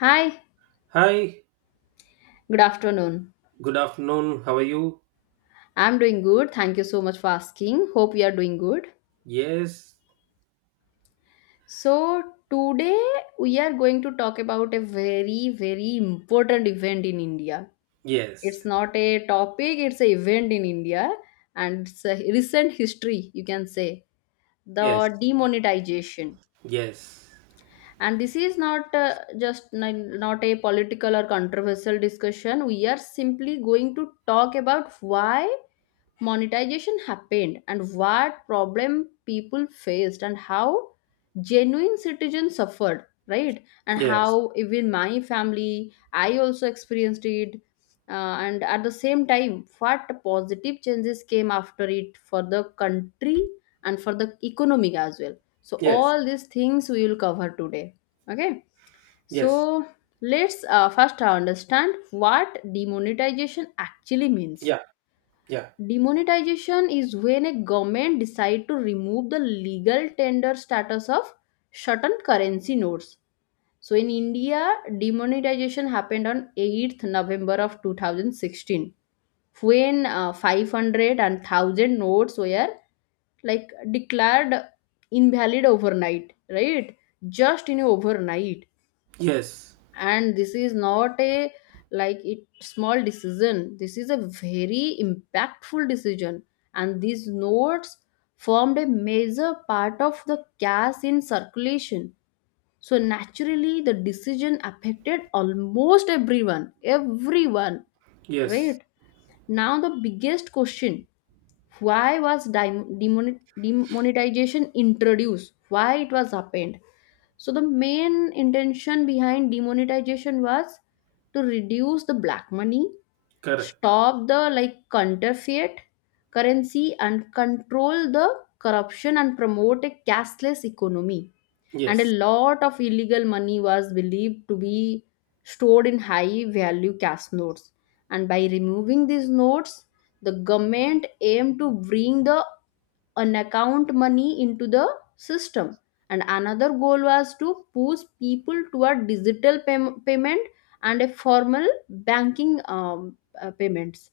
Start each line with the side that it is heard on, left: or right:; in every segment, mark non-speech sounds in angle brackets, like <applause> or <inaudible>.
left: Hi,
right: Hi,
left: good afternoon.
right: good afternoon. How are you?
left: I'm doing good. Thank you so much for asking. Hope you are doing good.
right: Yes,
left: So, today we are going to talk about a very, very important event in India. It's
right: yes,
left: not a topic, it's an event in India, and it's a recent history, you can say.
right: yes,
left: The demonetization.
right: yes,
left: And this is not just not a political or controversial discussion. We are simply going to talk about why monetization happened and what problem people faced and how genuine citizens suffered, right, and
right: yes,
left: how even my family, I also experienced it. And at the same time, what positive changes came after it for the country and for the economic as well. So
right: yes,
left: all these things we will cover today, okay.
right: yes,
left: So let's first understand what demonetization actually means.
right: yeah, yeah,
left: Demonetization is when a government decide to remove the legal tender status of certain currency notes. So in India, demonetization happened on November 8th of 2016, when 500 notes were, like, declared invalid overnight, right? Just in overnight.
right: yes,
left: And this is not a, like, it small decision, this is a very impactful decision, and these notes formed a major part of the cash in circulation, so naturally the decision affected almost everyone,
right: yes,
left: right. Now the biggest question, why was demonetization introduced, why it was happened? So the main intention behind demonetization was to reduce the black money,
right: correct.
left: stop the like counterfeit currency and control the corruption and promote a cashless economy. And a
right: Yes,
left: lot of illegal money was believed to be stored in high value cash notes, and by removing these notes the government aimed to bring the unaccount money into the system. And another goal was to push people toward payment and a formal banking payments,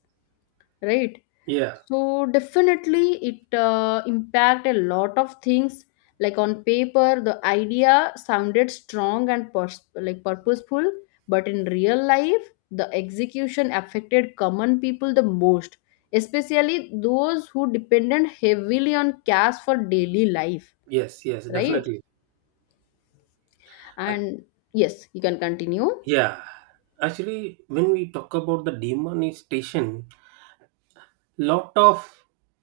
left: right.
right: yeah,
left: So definitely it impact a lot of things, like on paper the idea sounded strong and purposeful, but in real life the execution affected common people the most, especially those who depended heavily on cash for daily life,
right: yes, yes,
left: right.
right: definitely. Ac-
left: And yes, you can continue.
right: yeah, actually, when we talk about the demonetization, lot of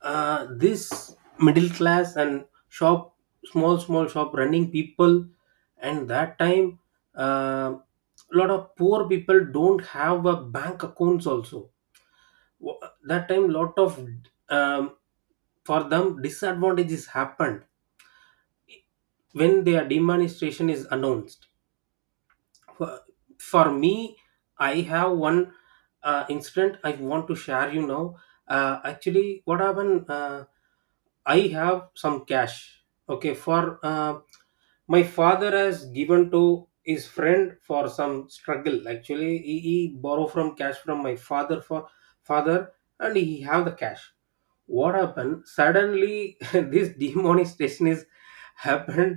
right: this middle class and shop small small shop running people, and that time, a lot of poor people don't have a bank accounts also. Wha- that time lot of um, for them disadvantages happened when their demonetization is announced. for for me, I have one incident I want to share you now. Actually, what happened I have some cash, okay? for uh, my father has given to his friend for some struggle. Actually, he borrow from cash from my father for father, and he have the cash. What happened suddenly <laughs> this demonetization is happened,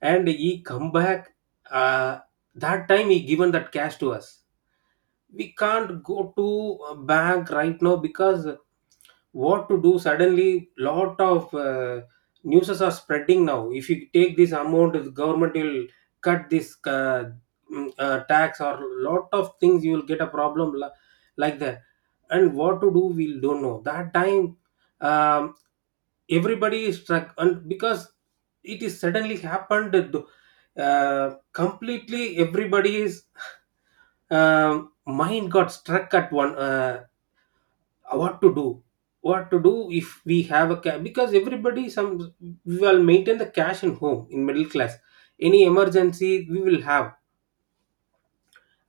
right: and he come back. Uh, that time he given that cash to us. We can't go to a bank right now. Because what to do? Suddenly, lot of newses are spreading now. If you take this amount, the government will cut this tax or lot of things. You will get a problem like that. And what to do? We don't know that time. um Everybody is struck, and because it is suddenly happened completely everybody's um mind got struck at one. What to do, what to do if we have a because everybody some, we will maintain the cash in home in middle class, any emergency we will have.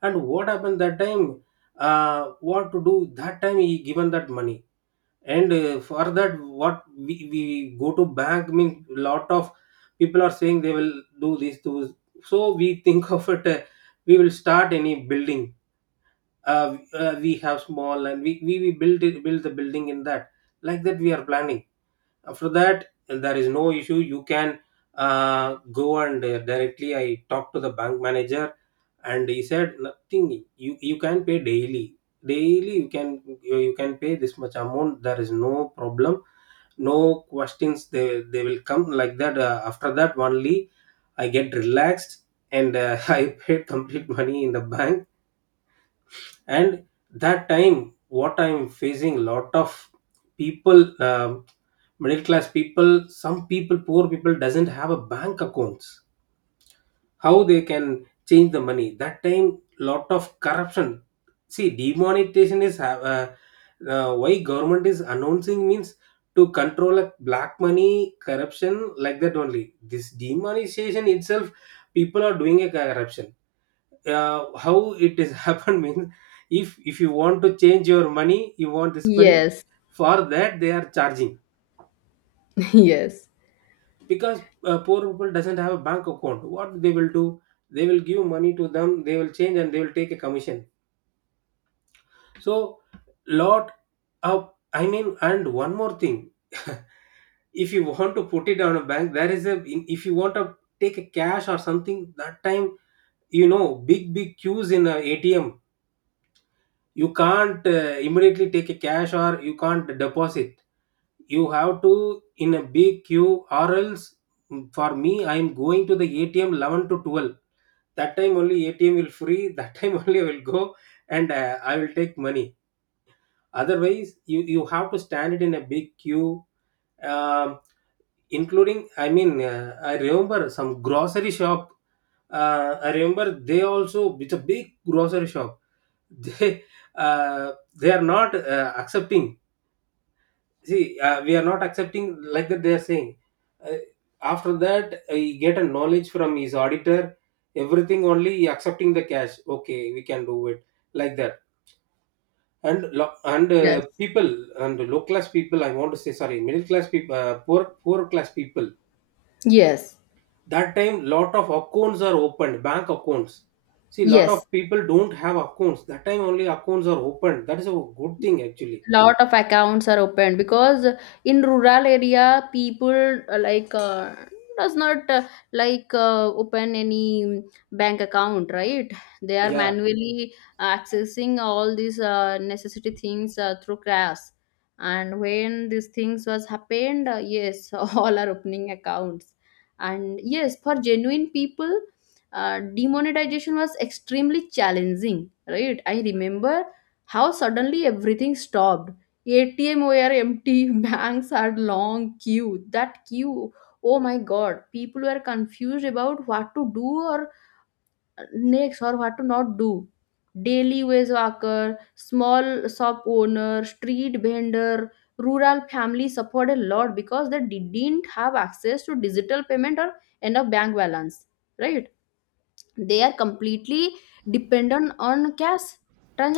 right: And what happened that time, what to do? That time he given that money, and for that, what we go to bank means lot of people are saying they will do this tools. So we think <laughs> of it, we will start any building, we have small and we build it, build the building in that, like that we are planning. After that, there is no issue. You can go, and directly I talked to the bank manager, and he said nothing. You can pay daily, daily you can, you can pay this much amount, there is no problem, no questions they will come like that. After that only I get relaxed, and <laughs> I paid complete money in the bank. And that time, what I'm facing, lot of people middle class people, some people, poor people doesn't have a bank accounts. How they can change the money? That time lot of corruption. See, demonetization is have why government is announcing means to control a black money, corruption, like that. Only this demonetization itself, people are doing a corruption. How it is <laughs> happened means, if you want to change your money, you want this money,
left: Yes.
right: for that they are charging.
left: <laughs> Yes,
right: Because poor people doesn't have a bank account, what they will do? They will give money to them, they will change, and they will take a commission. So lot of, I mean, and one more thing <laughs> if you want to put it on a bank, there is a, if you want to take a cash or something, that time, you know, big big queues in a ATM. You can't immediately take a cash, or you can't deposit. You have to in a big queue, or else, for me, I am going to the ATM 11 to 12. That time only ATM will free, that time <laughs> only I will go, and I will take money. Otherwise, you have to stand it in a big queue. Um Including, I mean, I remember some grocery shop, I remember. They also, it's a big grocery shop <laughs> they uh, they are not accepting. "See we are not accepting," like that they are saying. uh, After that, he get a knowledge from his auditor everything, only he accepting the cash. Okay, we can do it, like that. And
left: yes,
right: people and low class people, I want to say sorry, middle class people, poor poor class people,
left: yes,
right: that time lot of accounts are opened, bank accounts. See, lot of
left: yes.
right: people don't have accounts, that time only accounts are opened, that is a good thing actually.
left: Lot of accounts are opened because in rural area people, does not, open any bank account, right. They are
right: Yeah.
left: manually accessing all these necessity things through crafts, and when these things was happened, yes, <laughs> all are opening accounts. And yes, for genuine people, demonetization was extremely challenging, right. I remember how suddenly everything stopped. ATM were empty, <laughs> banks had long queue. That queue, oh my god, people were confused about what to do or next or what to not do. Daily wage worker, small shop owner, street vendor, rural families suffered a lot because they didn't have access to digital payment or enough bank balance. Right? They are completely dependent on cash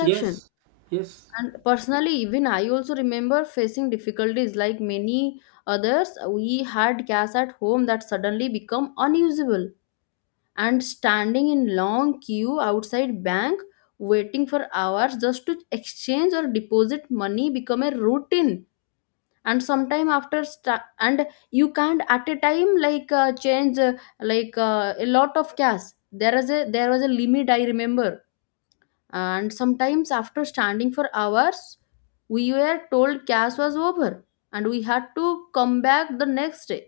right: Yes, yes.
left: And personally, even I also remember facing difficulties like many others. We had gas at home that suddenly become unusable, and standing in long queue outside bank, waiting for hours just to exchange or deposit money become a routine. And sometime after and you can't at a time, like, change, a lot of cash. There was a limit I remember, and sometimes after standing for hours we were told class was over and we had to come back the next day,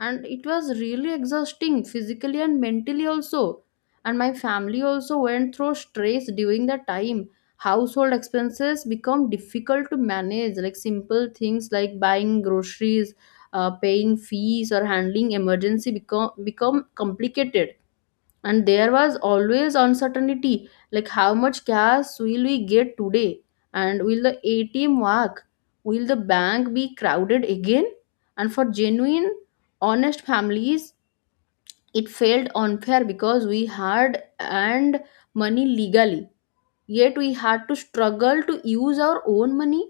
left: and it was really exhausting physically and mentally also. And my family also went through stress during that time. Household expenses become difficult to manage, like simple things like buying groceries, paying fees or handling emergency become complicated, and there was always uncertainty, like how much cash will we get today, and will the ATM work, will the bank be crowded again. And for genuine honest families it felt unfair because we had earned money legally, yet we had to struggle to use our own money,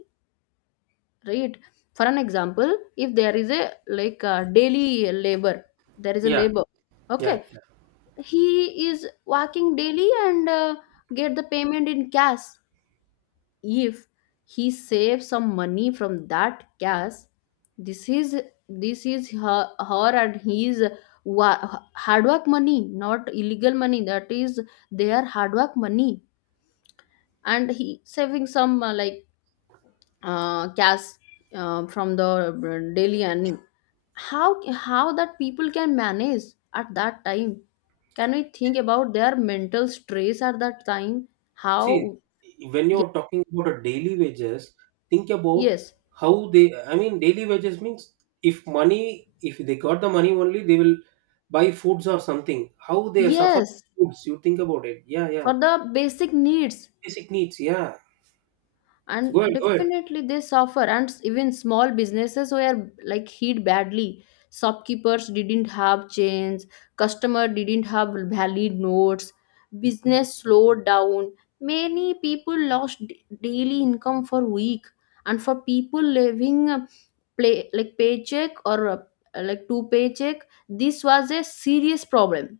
left: right. For an example, if there is a, like, a daily labor, there is a
right: Yeah,
left: labor, okay,
right: yeah, yeah.
left: he is working daily, and get the payment in cash. If he saves some money from that cash, this is, her, her and his, hard work money, not illegal money, that is their hard work money. And he saving some cash from the daily earning, how that people can manage at that time? Can we think about their mental stress at that time?
right: See,
left: How?
right: when
left: ye-
right: you're talking about a daily wages, think about
left: yes,
right: how they, I mean, daily wages means if money, if they got the money only they will buy foods or something. How they suffer?
left: yes,
right: Foods, you think about it. Yeah, yeah.
left: for the basic needs.
right: Basic needs, yeah.
left: And
right: Go ahead, go ahead.
left: definitely they suffer, and even small businesses were, like, hit badly. Shopkeepers didn't have change, customer didn't have valid notes, business slowed down, many people lost daily income for week. And for people living play like paycheck or two paycheck, this was a serious problem.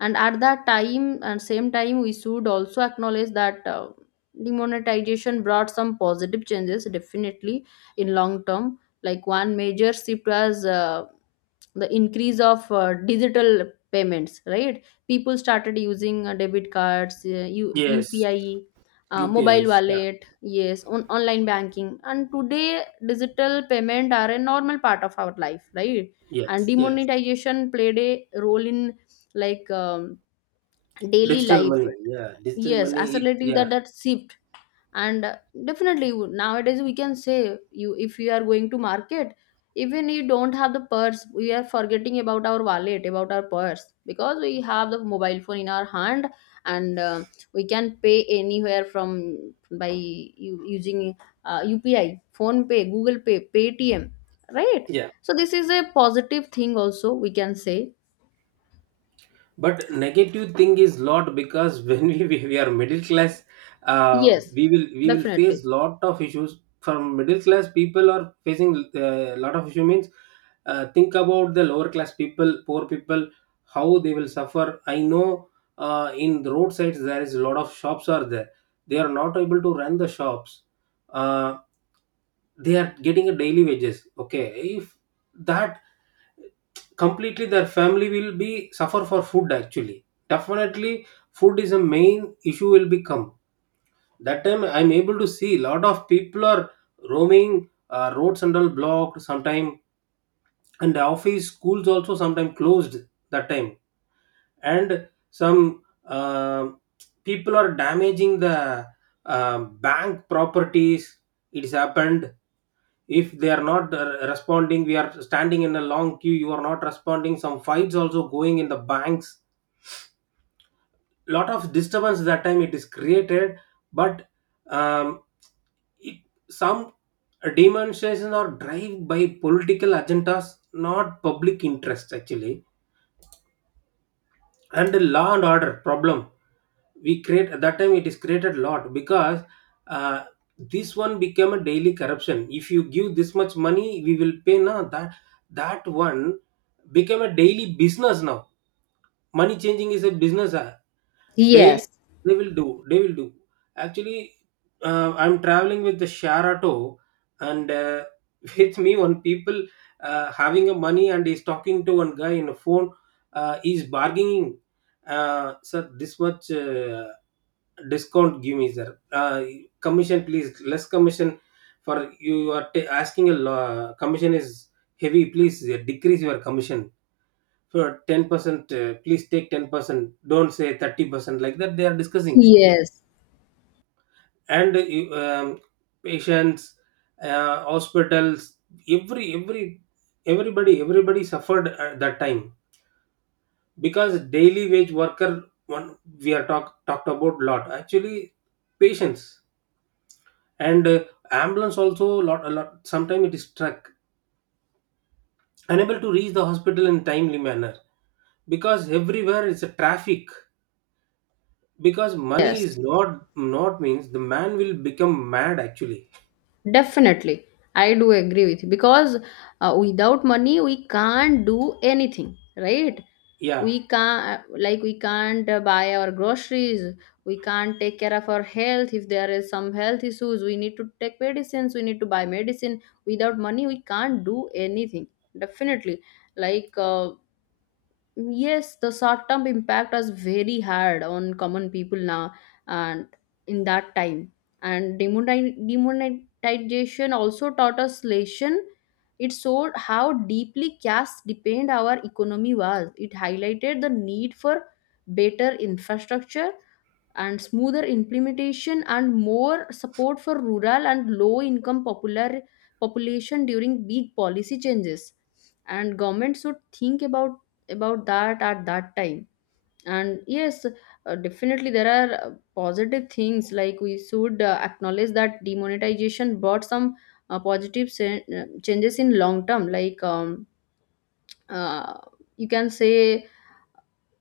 left: And at that time and same time we should also acknowledge that demonetization brought some positive changes, definitely, in long term. Like one major shift was the increase of digital payments, right. People started using debit cards,
right: Yes.
left: UPI, mobile
right: UPIs. Yeah.
left: wallet, yes, on online banking, and today digital payment are a normal part of our life, right. And
right: Yes, yes.
left: demonetization played a role in, like um, daily
right: Digital
left: life,
right: money. Yeah, digital
left: yes,
right: money. It,
left: accelerating that
right: yeah,
left: that shift. And definitely, nowadays we can say, you, if you are going to market, even you don't have the purse, we are forgetting about our wallet, about our purse, because we have the mobile phone in our hand, and we can pay anywhere from by using UPI, phone pay google Pay, Paytm, right.
right: yeah.
left: So this is a positive thing also, we can say.
right: But negative thing is lot, because <laughs> when we are middle class,
left: Yes,
right: we will, we will
left: definitely.
right: face lot of issues. From middle class, people are facing a lot of issue means, think about the lower class people, poor people, how they will suffer. I know in the roadsides, there is a lot of shops are there. They are not able to run the shops. Uh, they are getting a daily wages. Okay, if that, completely their family will be suffer for food. Actually, definitely food is a main issue will become. That time I'm able to see lot of people are roaming roads and all blocked sometime, and the office, schools also sometime closed that time. And some people are damaging the bank properties, it's happened. If they are not responding, we are standing in a long queue, you are not responding, some fights also going in the banks. Lot of disturbance that time it is created. But um, it, some demonstrations are drive by political agendas, not public interest actually. And the law and order problem we create at that time, it is created a lot. Because uh, this one became a daily corruption. If you give this much money, we will pay now. That that one became a daily business now, money changing is a business. They
left: Yes,
right: They will do. Actually, I'm traveling with the Sharato, and <laughs> with me one people having a money, and he's talking to one guy in a phone. He's bargaining, "Sir, this much discount give me, sir. Commission, please. Less commission, for you are ta asking a commission is heavy. Please decrease your commission, for 10% please take 10%, don't say 30%." Like that they are discussing.
left: yes.
right: And patients, hospitals, every, everybody, everybody suffered at that time. Because daily wage worker one, we are talked about lot, actually patients, and ambulance also lot a lot, sometimes it is stuck, unable to reach the hospital in timely manner, because everywhere is a traffic. Because money
left: Yes,
right: is not means, the man will become mad actually.
left: definitely. I do agree with you, because without money we can't do anything, right?
right: Yeah.
left: We can't, we can't buy our groceries. We can't take care of our health if there is some health issues. We need to take medicines. We need to buy medicine. Without money, we can't do anything. Definitely, like uh, yes, the short term impact was very hard on common people now and in that time. And demonetization also taught us lesson. It showed how deeply caste depend our economy was. It highlighted the need for better infrastructure and smoother implementation and more support for rural and low income popular population during big policy changes, and government should think about that at that time. And yes, definitely there are positive things. Like, we should acknowledge that demonetization brought some changes in long term. Uh, you can say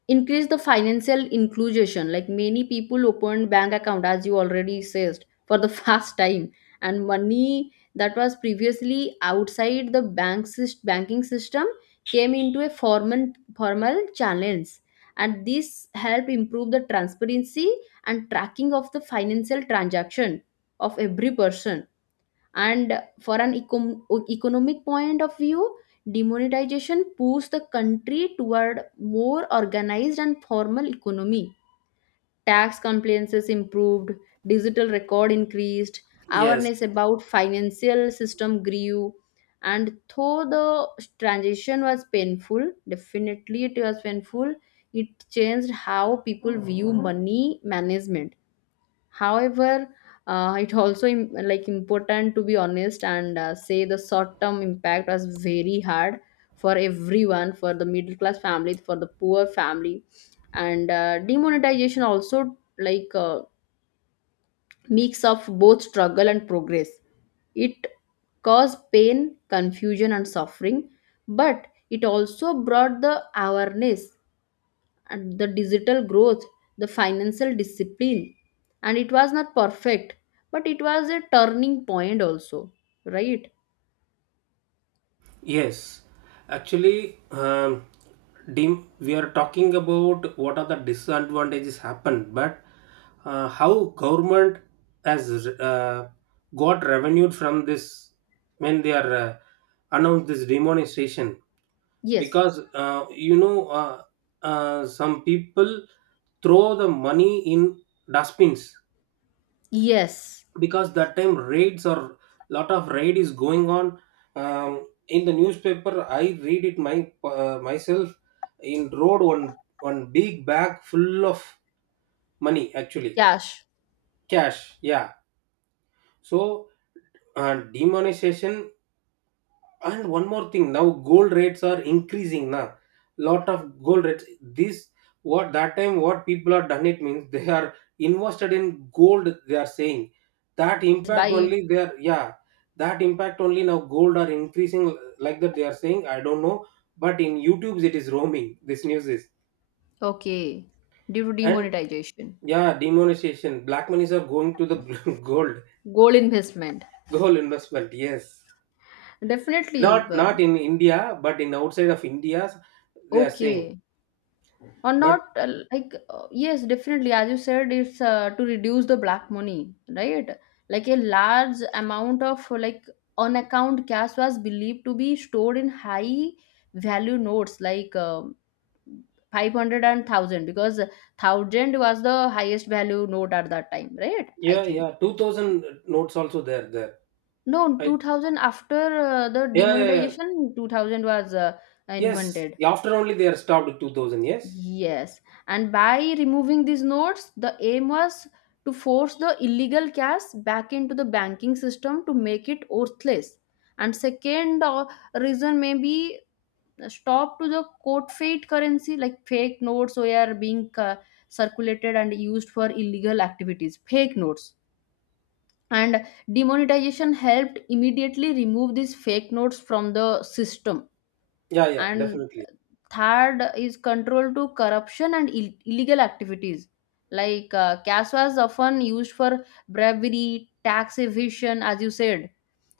left: increase the financial inclusion, like many people opened bank account, as you already said, for the <laughs> first time. And money that was previously outside the banking system came into a formal channels, and this help improve the transparency and tracking of the financial transaction of every person. And for an economic point of view, demonetization pushed the country toward more organized and formal economy. Tax compliances improved, digital record increased,
right: Yes,
left: awareness about financial system grew. And though the transition was painful, definitely it was painful, it changed how people view money management. However, it also important to be honest and say the short term impact was very hard for everyone, for the middle class family, for the poor family. And demonetization also, mix of both struggle and progress. It caused pain, confusion and suffering, but it also brought the awareness and the digital growth, the financial discipline. And it was not perfect, but it was a turning point also, right?
right: yes. Actually, dim we are talking about what are the disadvantages happen, but how government has got revenue from this when they are announced this demonstration.
left: Yes.
right: Because you know, some people throw the money in dustbins,
left: Yes.
right: because that time raids or lot of raid is going on. In the newspaper, I read it my myself, in road one one big bag full of money, actually
left: Cash
right: cash. Yeah. So demonetization. And one more thing, now gold rates are increasing now. Lot of gold rates. This, what that time, what people are done it means they are invested in gold, they are saying. That impact
left: by,
right: only, they are, yeah, that impact only now gold are increasing, like that they are saying. I don't know, but in YouTube's it is roaming, this news is.
left: okay. Due to
right: And
left: demonetization.
right: yeah, demonetization, black monies are going to the <laughs> gold.
left: Gold investment.
right: Gold investment, yes.
left: Definitely,
right: Not
left: but
right: not in India, but in outside of India, they are saying.
left: okay. Or
right: But
left: not, yes, definitely, as you said, it's to reduce the black money, right. Like a large amount of on account cash was believed to be stored in high value notes like 500, because 1,000 was the highest value note at that time, right, I
right: yeah,
left: think.
right: yeah, 2000 notes also there, there.
left: No,
right: I,
left: 2,000 after the
right: yeah, yeah, yeah.
left: demonetization, 2,000 was
right: Yes,
left: invented.
right: after only they are stopped at 2000, yes?
left: Yes, and by removing these notes, the aim was to force the illegal cash back into the banking system to make it worthless. And second, reason may be stop to the court fate currency, like fake notes were being circulated and used for illegal activities. Fake notes. And demonetization helped immediately remove these fake notes from the system.
right: Yeah, yeah,
left: And
right: definitely.
left: third is control to corruption and illegal activities. Like, cash was often used for bribery, tax evasion, as you said,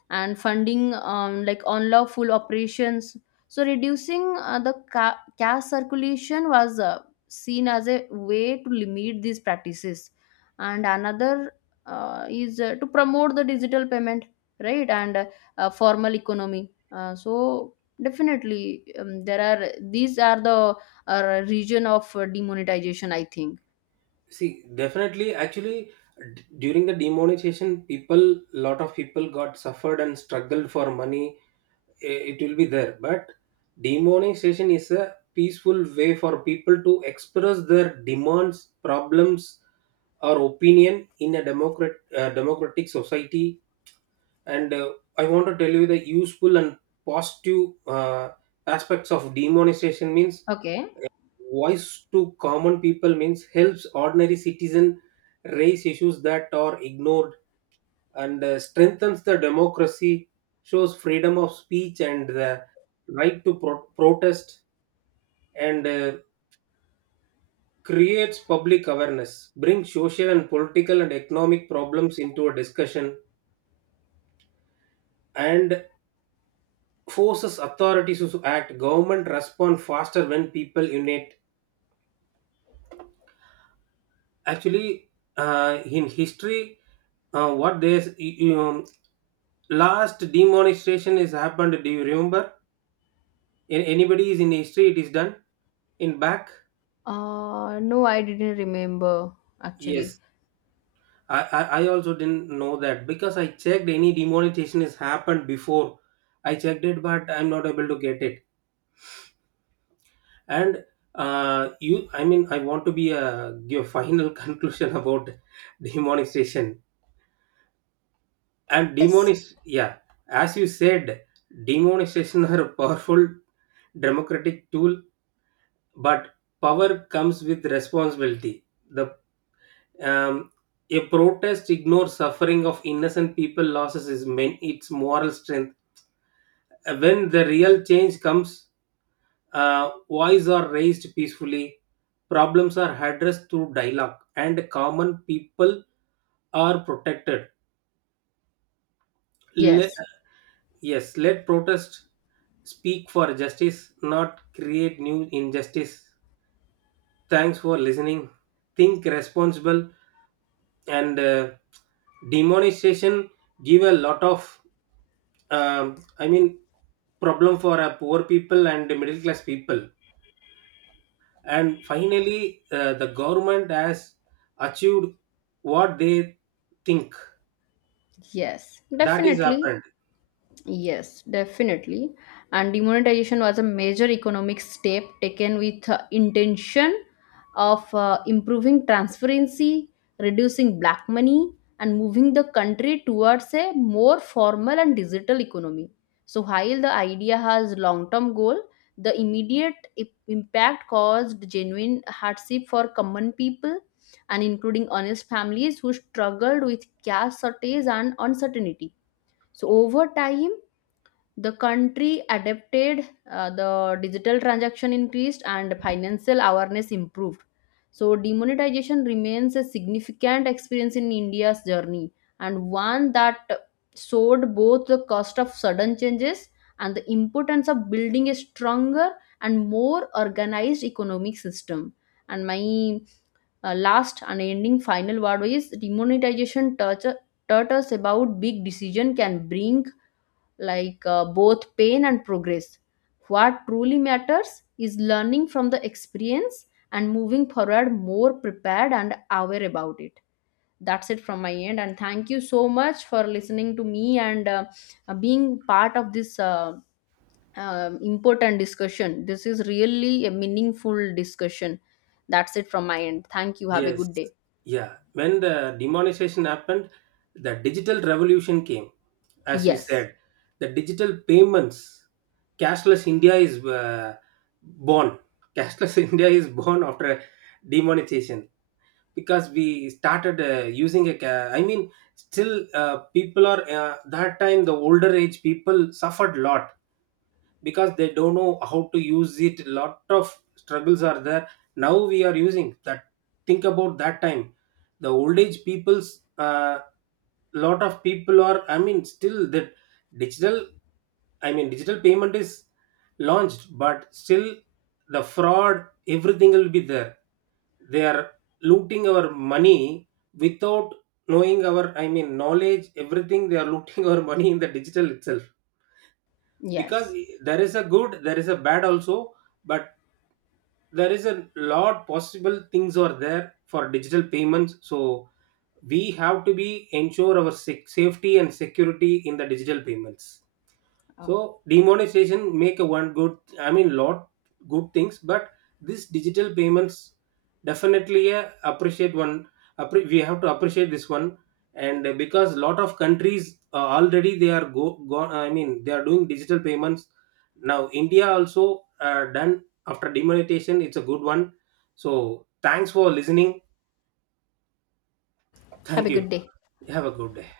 left: and funding, unlawful operations. So reducing the cash circulation was seen as a way to limit these practices. And another is, to promote the digital payment, right, and formal economy. So definitely, there are these are the region of demonetization, I think.
right: See, definitely, actually, during the demonetization, people, lot of people got suffered and struggled for money. It will be there. But demonetization is a peaceful way for people to express their demands, problems, or opinion in a democratic society. And I want to tell you the useful and positive aspects of demonetization means
left: Okay.
right: voice to common people, means helps ordinary citizen raise issues that are ignored, and strengthens the democracy, shows freedom of speech and the right to protest, and creates public awareness, brings social and political and economic problems into a discussion, and forces authorities to act. Government respond faster when people unite. Actually, in history, what there's, you know, last demonstration is happened, do you remember, in anybody is in history it is done, in back?
left: No, I didn't remember actually.
right: Yes, I also didn't know that, because I checked any demonetization has happened before, I checked it, but I'm not able to get it. And you, I mean, I want to be a give a final <laughs> conclusion about demonetization and
left: Yes.
right: demonish. Yeah, as you said, demonization are a powerful democratic tool, but power comes with responsibility. The um, a protest ignores suffering of innocent people, losses is main, its moral strength when the real change comes, voices are raised peacefully, problems are addressed through dialogue, and common people are protected. Le-
left: Yes.
right: Yes, let protest speak for justice, not create new injustice. Thanks for listening. Think responsible. And demonization give a lot of, I mean, problem for poor people and middle class people. And finally, the government has achieved what they think,
left: Yes,
right: that is
left: definitely.
right: happened.
left: Yes, definitely. And demonetization was a major economic step taken with intention of improving transparency, reducing black money, and moving the country towards a more formal and digital economy. So while the idea has long-term goal, the immediate impact caused genuine hardship for common people and including honest families who struggled with cash shortage and uncertainty. So over time the country adapted, the digital transaction increased and financial awareness improved. So demonetization remains a significant experience in India's journey, and one that showed both the cost of sudden changes and the importance of building a stronger and more organized economic system. And my last and ending final word is, demonetization touch taught us about big decision can bring, both pain and progress. What truly matters is learning from the experience and moving forward more prepared and aware about it. That's it from my end, and thank you so much for listening to me, and being part of this important discussion. This is really a meaningful discussion. That's it from my end. Thank you. Have a
right: Yes,
left: good day.
right: yeah. When the demonetization happened, the digital revolution came. As we
left: Yes.
right: said, the digital payments, cashless India is born. Cashless <laughs> India is born after demonetization, because we started using a. I mean, still people are that time the older age people suffered lot, because they don't know how to use it, lot of struggles are there. Now we are using that. Think about that time, the old age people's lot of people are, I mean, still that digital, I mean, digital payment is launched, but still the fraud everything will be there. They are looting our money without knowing our, I mean, knowledge, everything they are looting <laughs> our money in the digital itself. Because
left: Yes.
right: there is a good, there is a bad also, but there is a lot possible things are there for digital payments. So we have to be ensure our safety and security in the digital payments.
left: Okay.
right: So demonetization make a one good, I mean, lot good things, but this digital payments definitely appreciate one. We have to appreciate this one, and because lot of countries already they are go gone, I mean, they are doing digital payments now. India also done after demonetization. It's a good one. So thanks for listening.
left: Have a
right: Thank you.
left: good day.
right: Have a good day.